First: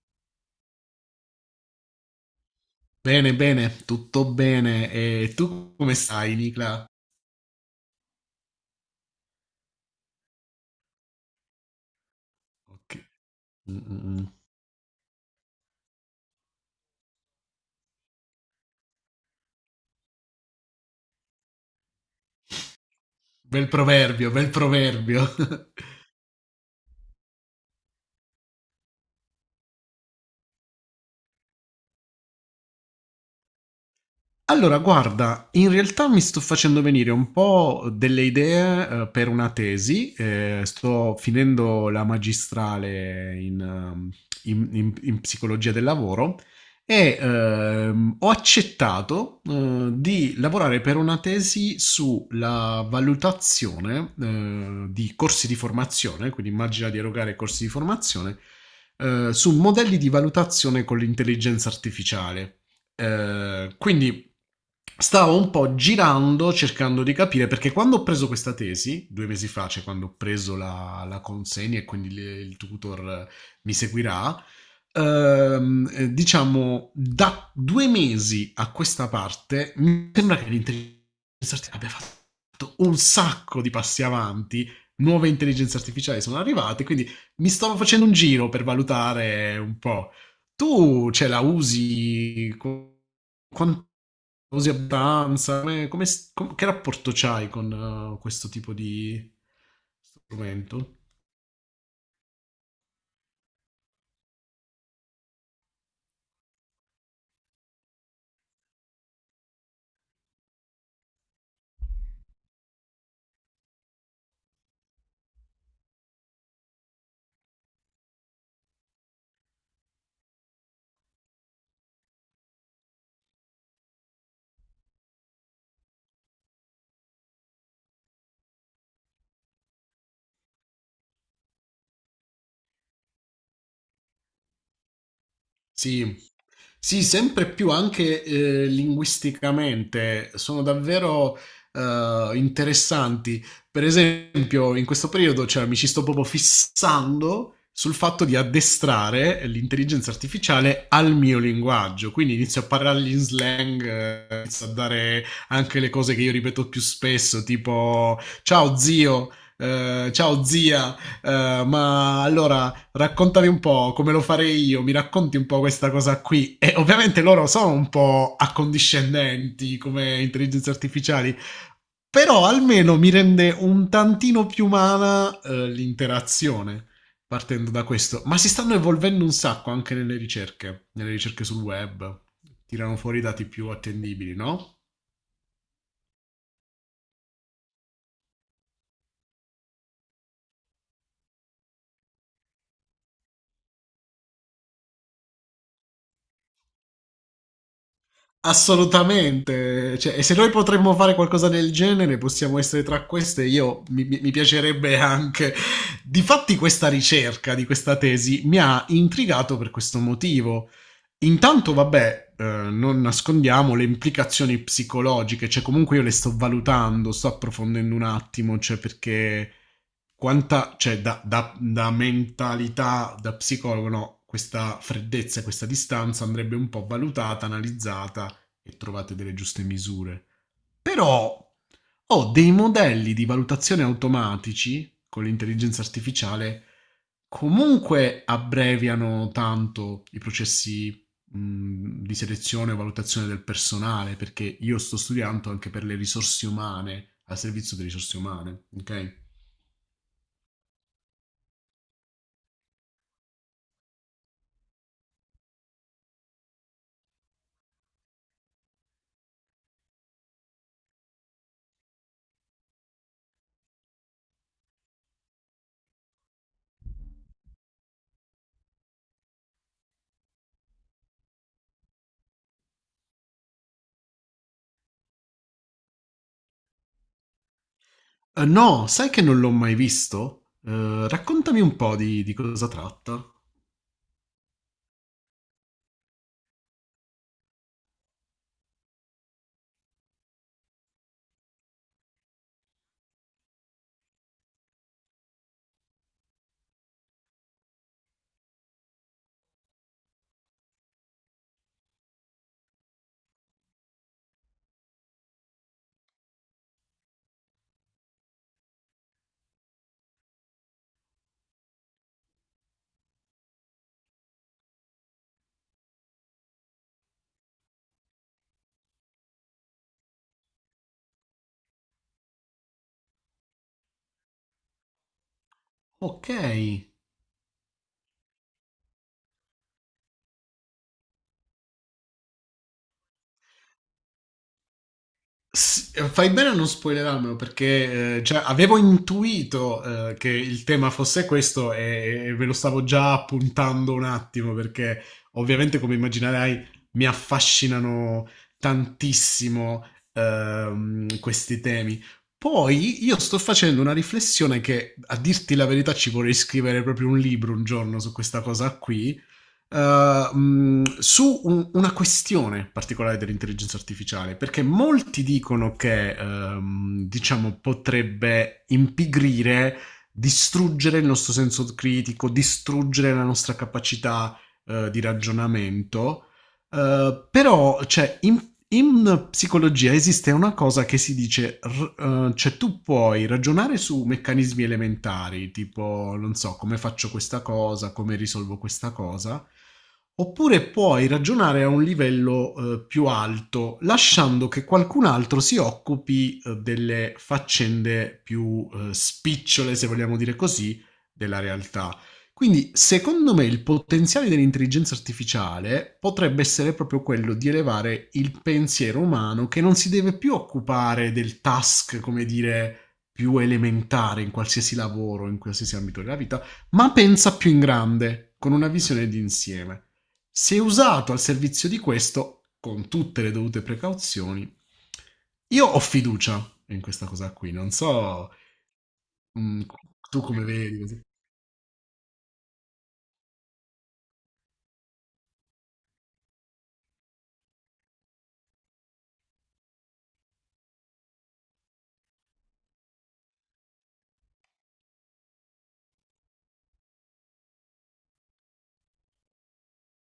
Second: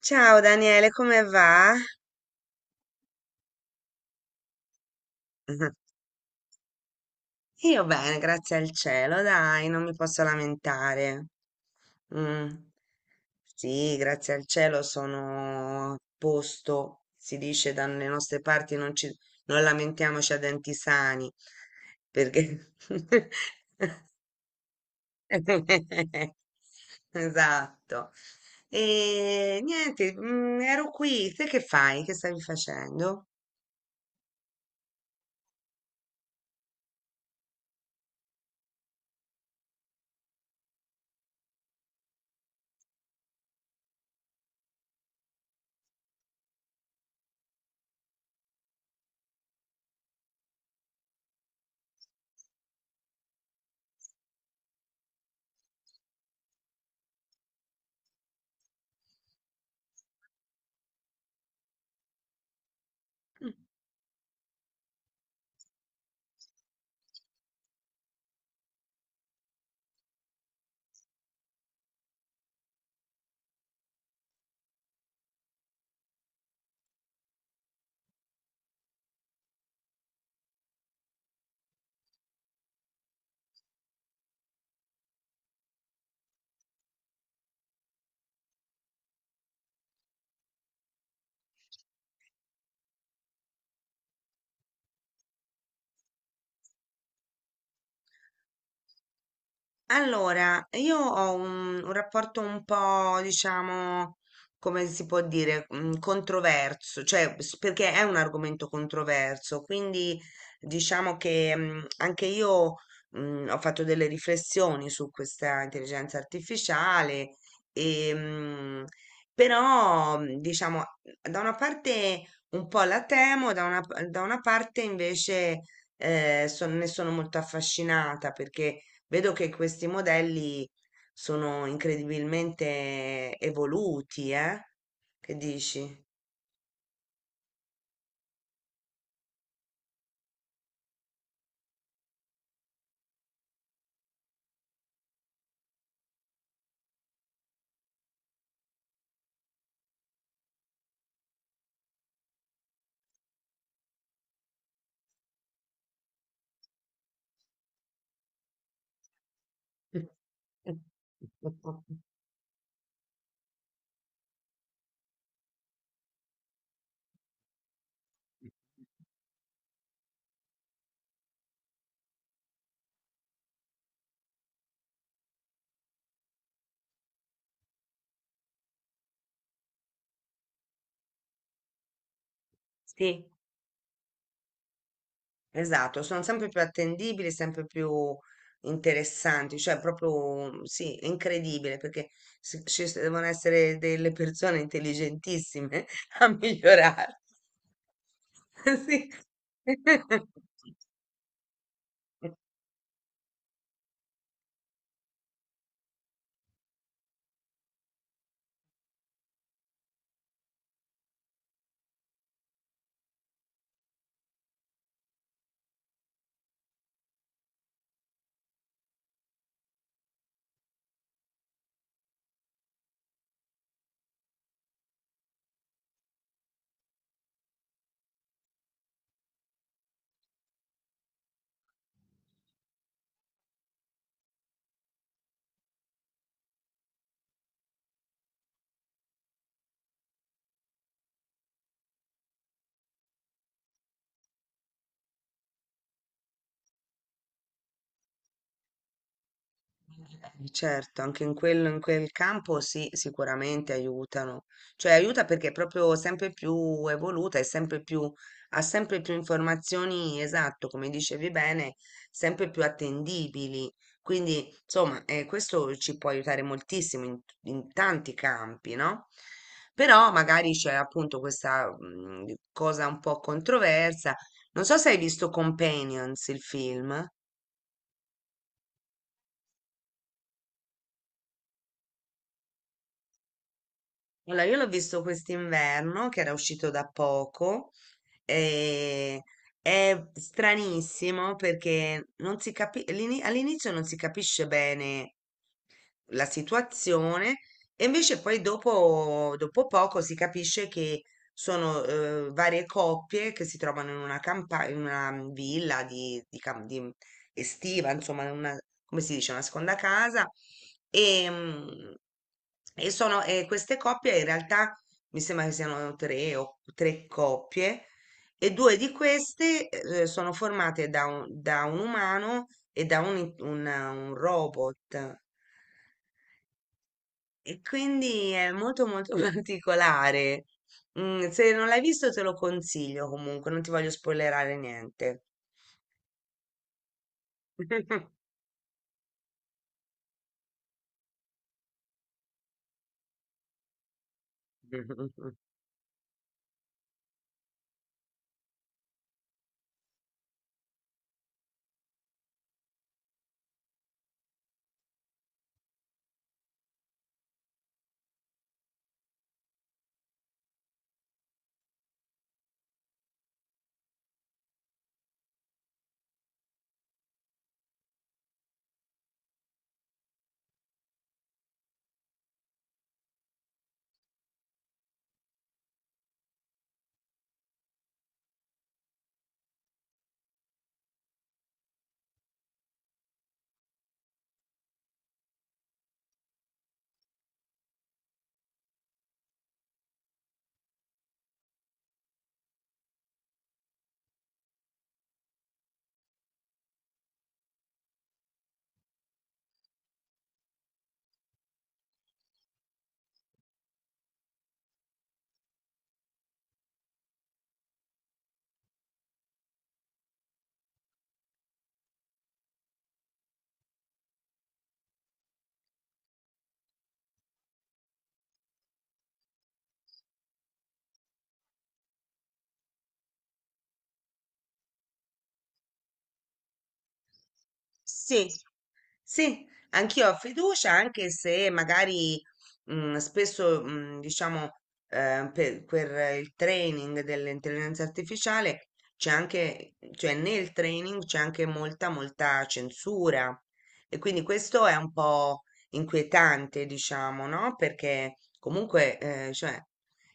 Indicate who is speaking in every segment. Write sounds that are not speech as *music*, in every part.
Speaker 1: Ciao Daniele, come va?
Speaker 2: Bene, bene, tutto bene. E tu come
Speaker 1: *laughs*
Speaker 2: stai, Nicla?
Speaker 1: Io bene, grazie al cielo, dai, non mi posso lamentare. Mm.
Speaker 2: Ok. Mm,
Speaker 1: Sì,
Speaker 2: mm, mm.
Speaker 1: grazie al cielo sono a posto, si dice dalle nostre parti non lamentiamoci a denti sani, perché...
Speaker 2: Bel proverbio, bel proverbio.
Speaker 1: *laughs*
Speaker 2: *laughs*
Speaker 1: Esatto. E niente, ero qui, te che fai? Che stavi facendo?
Speaker 2: Allora, guarda, in realtà mi sto facendo venire un po' delle idee, per una tesi. Sto finendo la magistrale in psicologia del lavoro e ho accettato, di lavorare per una tesi sulla valutazione, di corsi di formazione, quindi immagina di erogare corsi di formazione, su modelli di valutazione con l'intelligenza artificiale. Quindi stavo un po' girando cercando di capire perché quando ho preso questa tesi, due mesi fa, cioè quando ho preso la consegna e quindi il tutor mi seguirà, diciamo da due mesi a questa parte mi sembra che l'intelligenza artificiale abbia fatto un sacco di passi avanti. Nuove intelligenze artificiali sono arrivate, quindi mi stavo facendo un giro per valutare un po'. Tu ce la usi co- Quanto usi abbastanza? Che rapporto c'hai con questo tipo di
Speaker 1: Allora,
Speaker 2: strumento?
Speaker 1: io ho un rapporto un po', diciamo, come si può dire, controverso, perché è un argomento controverso, quindi diciamo che anche io ho fatto delle riflessioni su questa intelligenza artificiale, e, mm, però diciamo, da una parte un po' la temo, da una parte invece ne sono molto affascinata perché vedo che questi modelli sono incredibilmente evoluti, eh? Che dici?
Speaker 2: Sì, sì, sempre più anche linguisticamente sono davvero interessanti. Per esempio, in questo periodo cioè, mi ci sto proprio fissando sul fatto di addestrare l'intelligenza artificiale al mio linguaggio. Quindi inizio a parlargli in slang, inizio a dare anche le cose che io ripeto più spesso, tipo ciao zio, ciao zia, ma allora raccontami un po' come lo farei io, mi racconti un po' questa cosa qui. E ovviamente loro sono un po' accondiscendenti come intelligenze artificiali, però almeno mi rende un tantino più umana l'interazione partendo da questo. Ma si stanno evolvendo un sacco anche nelle ricerche sul web. Tirano fuori i
Speaker 1: Sì,
Speaker 2: dati più attendibili, no?
Speaker 1: esatto, sono sempre più attendibili, sempre più interessanti, cioè proprio sì, è incredibile perché devono essere delle persone intelligentissime *laughs* a migliorare. *laughs* Sì.
Speaker 2: Assolutamente, cioè, e
Speaker 1: *laughs*
Speaker 2: se noi potremmo fare qualcosa del genere, possiamo essere tra queste. Io mi piacerebbe anche. Difatti, questa ricerca di questa tesi mi ha intrigato per questo motivo. Intanto, vabbè, non nascondiamo le implicazioni psicologiche, cioè comunque io le sto valutando, sto approfondendo un attimo, cioè perché quanta, cioè da mentalità, da psicologo, no, questa freddezza, e questa distanza andrebbe un po' valutata, analizzata e trovate delle giuste misure. Però ho dei modelli di valutazione automatici con l'intelligenza artificiale comunque abbreviano tanto i processi di selezione e valutazione del personale, perché io sto studiando anche per le risorse umane, al servizio delle risorse umane, ok?
Speaker 1: Certo, anche in quello, in quel campo sì, sicuramente aiutano. Cioè aiuta perché è proprio sempre più evoluta e sempre più, ha sempre più informazioni, esatto, come dicevi bene, sempre più attendibili. Quindi, insomma, questo ci può aiutare moltissimo in tanti campi, no? Però magari c'è appunto questa cosa un po' controversa. Non so se hai visto Companions, il film.
Speaker 2: No, sai che non l'ho mai visto? Raccontami un po' di cosa tratta.
Speaker 1: Allora, io l'ho visto quest'inverno, che era uscito da poco, e è stranissimo perché non si capi- all'ini- all'inizio non si capisce bene la situazione e invece poi dopo, dopo poco si capisce che sono varie coppie che si trovano in una campagna, in una villa di estiva, insomma, in una, come si dice, una seconda casa e, mm, e sono, e queste coppie in realtà mi sembra che siano tre coppie e due di queste sono formate da da un umano e da un robot.
Speaker 2: Ok.
Speaker 1: E quindi è molto molto *laughs* particolare. Mm, se non l'hai visto te lo consiglio comunque, non ti voglio spoilerare niente.
Speaker 2: Fai bene a non spoilerarmelo perché
Speaker 1: *laughs*
Speaker 2: già avevo intuito che il tema fosse questo e ve lo stavo già appuntando un attimo perché ovviamente come immaginerai mi affascinano tantissimo questi temi. Poi io sto facendo una riflessione che a dirti la verità ci vorrei scrivere proprio un libro un giorno su questa cosa qui, su una questione particolare dell'intelligenza artificiale, perché molti dicono che, diciamo, potrebbe impigrire, distruggere il nostro senso critico, distruggere la nostra capacità di ragionamento. Però, cioè, in psicologia esiste una cosa che si dice, cioè tu puoi ragionare su meccanismi elementari, tipo non so come faccio questa cosa, come risolvo questa cosa, oppure puoi ragionare a un livello più alto, lasciando che qualcun altro si occupi delle faccende più spicciole, se vogliamo dire così, della realtà. Quindi, secondo me, il potenziale dell'intelligenza artificiale potrebbe essere proprio quello di elevare il pensiero umano che non si deve più occupare del task, come dire, più elementare in qualsiasi lavoro, in qualsiasi ambito della vita, ma pensa più in grande, con una visione d'insieme. Se usato al servizio di questo, con tutte le dovute precauzioni, io ho fiducia in questa cosa qui. Non
Speaker 1: Sì,
Speaker 2: so,
Speaker 1: sì,
Speaker 2: mm,
Speaker 1: anch'io ho
Speaker 2: tu come
Speaker 1: fiducia,
Speaker 2: vedi.
Speaker 1: anche se magari diciamo, per il training dell'intelligenza artificiale c'è anche, cioè nel training c'è anche molta censura. E quindi questo è un po' inquietante, diciamo, no? Perché comunque, eh, cioè,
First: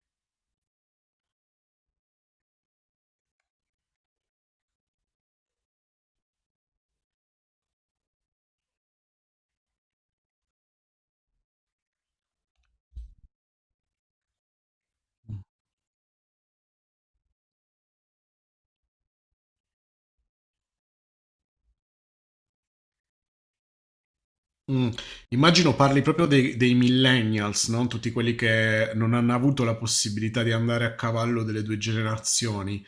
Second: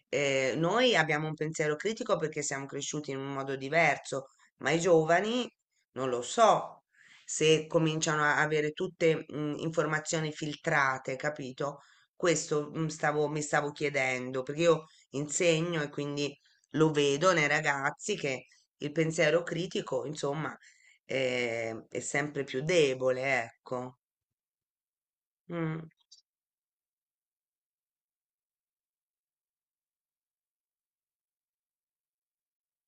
Speaker 1: eh, noi abbiamo un pensiero critico perché siamo cresciuti in un modo diverso, ma i giovani non lo so se cominciano a avere tutte informazioni filtrate, capito? Questo mi stavo chiedendo, perché io insegno e quindi lo vedo nei ragazzi che il pensiero critico, insomma, è sempre più debole, ecco.
Speaker 2: Mm. Immagino
Speaker 1: Mm.
Speaker 2: parli proprio dei, dei millennials, no? Tutti quelli che non hanno avuto la possibilità di andare a cavallo delle due generazioni.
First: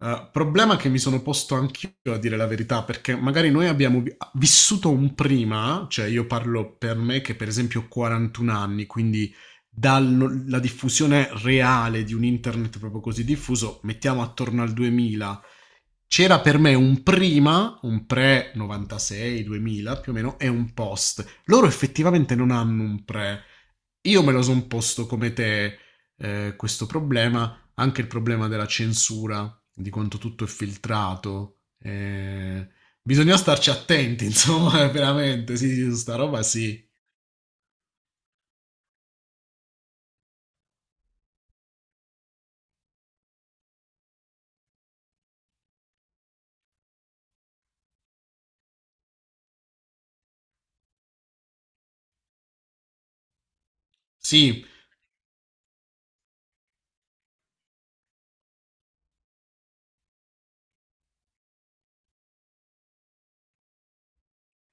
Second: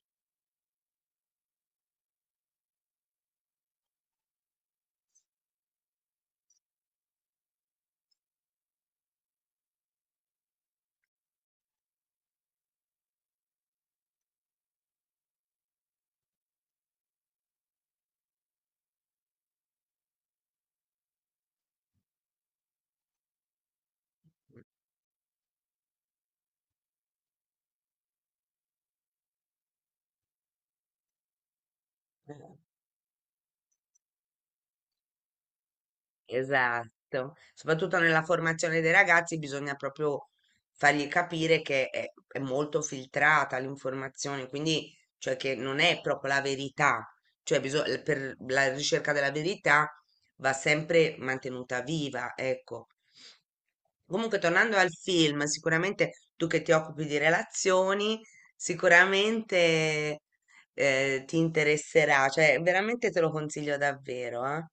Speaker 2: Problema che mi sono posto anch'io a dire la verità, perché magari noi abbiamo vissuto un prima, cioè io parlo per me che per esempio ho 41 anni, quindi dalla diffusione reale di un internet proprio così diffuso, mettiamo attorno al 2000 c'era per me un prima, un pre 96, 2000 più o meno, e un post. Loro effettivamente non hanno un pre. Io me lo sono posto come te, questo problema, anche il problema della censura, di quanto tutto è filtrato. Bisogna starci attenti, *laughs* insomma, veramente, sì, sì, su sta roba sì.
Speaker 1: Esatto, soprattutto nella formazione dei ragazzi bisogna proprio fargli capire che è molto filtrata l'informazione, quindi cioè che non è proprio la verità, per la ricerca della verità va sempre mantenuta viva, ecco. Comunque,
Speaker 2: Sì,
Speaker 1: tornando al film, sicuramente tu che ti occupi di relazioni, sicuramente ti interesserà, cioè veramente te lo consiglio davvero, eh.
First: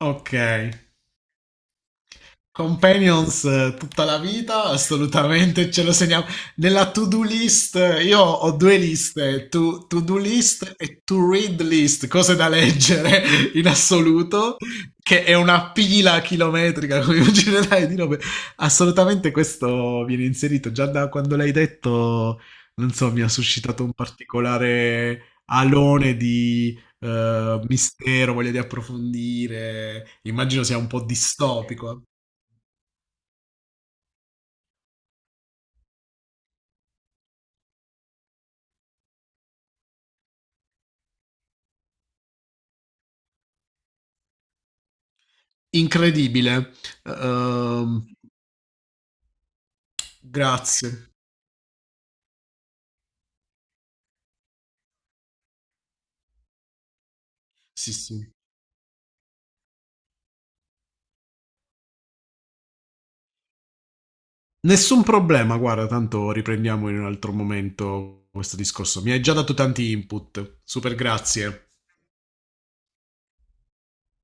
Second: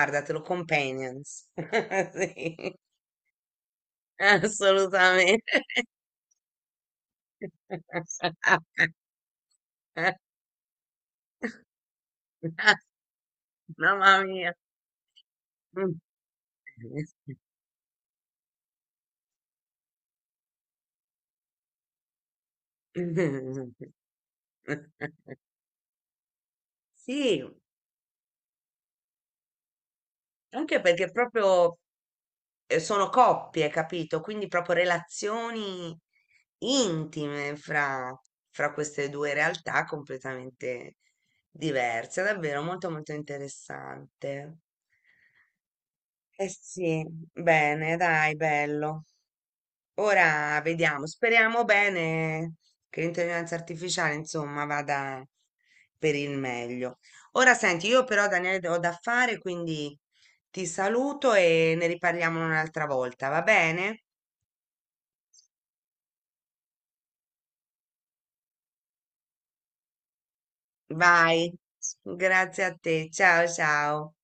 Speaker 2: ok.
Speaker 1: Companions. *laughs* Sì,
Speaker 2: Companions, tutta la vita,
Speaker 1: assolutamente.
Speaker 2: assolutamente ce lo segniamo. Nella to-do list, io ho due liste, to-do
Speaker 1: *laughs*
Speaker 2: list e to-read list, cose da leggere *laughs* in
Speaker 1: Mamma mia.
Speaker 2: assoluto, che è una pila chilometrica, come *laughs*
Speaker 1: *laughs*
Speaker 2: immaginerai, di robe. Assolutamente questo viene inserito, già da quando l'hai detto, non so, mi ha suscitato un particolare alone di
Speaker 1: Sì,
Speaker 2: mistero, voglia di approfondire, immagino sia
Speaker 1: anche
Speaker 2: un po'
Speaker 1: perché proprio
Speaker 2: distopico.
Speaker 1: sono coppie, capito? Quindi proprio relazioni intime fra queste due realtà completamente diverse. Davvero molto molto interessante. Eh
Speaker 2: Incredibile.
Speaker 1: sì, bene,
Speaker 2: Ehm,
Speaker 1: dai, bello. Ora vediamo,
Speaker 2: Grazie.
Speaker 1: speriamo bene che l'intelligenza artificiale, insomma, vada per il meglio. Ora senti,
Speaker 2: Sì,
Speaker 1: io però
Speaker 2: sì.
Speaker 1: Daniele ho da fare, quindi ti saluto e ne riparliamo un'altra volta, va bene?
Speaker 2: Nessun problema, guarda, tanto riprendiamo in un altro momento questo discorso. Mi hai già dato tanti input. Super
Speaker 1: Vai,
Speaker 2: grazie.
Speaker 1: grazie a te. Ciao ciao.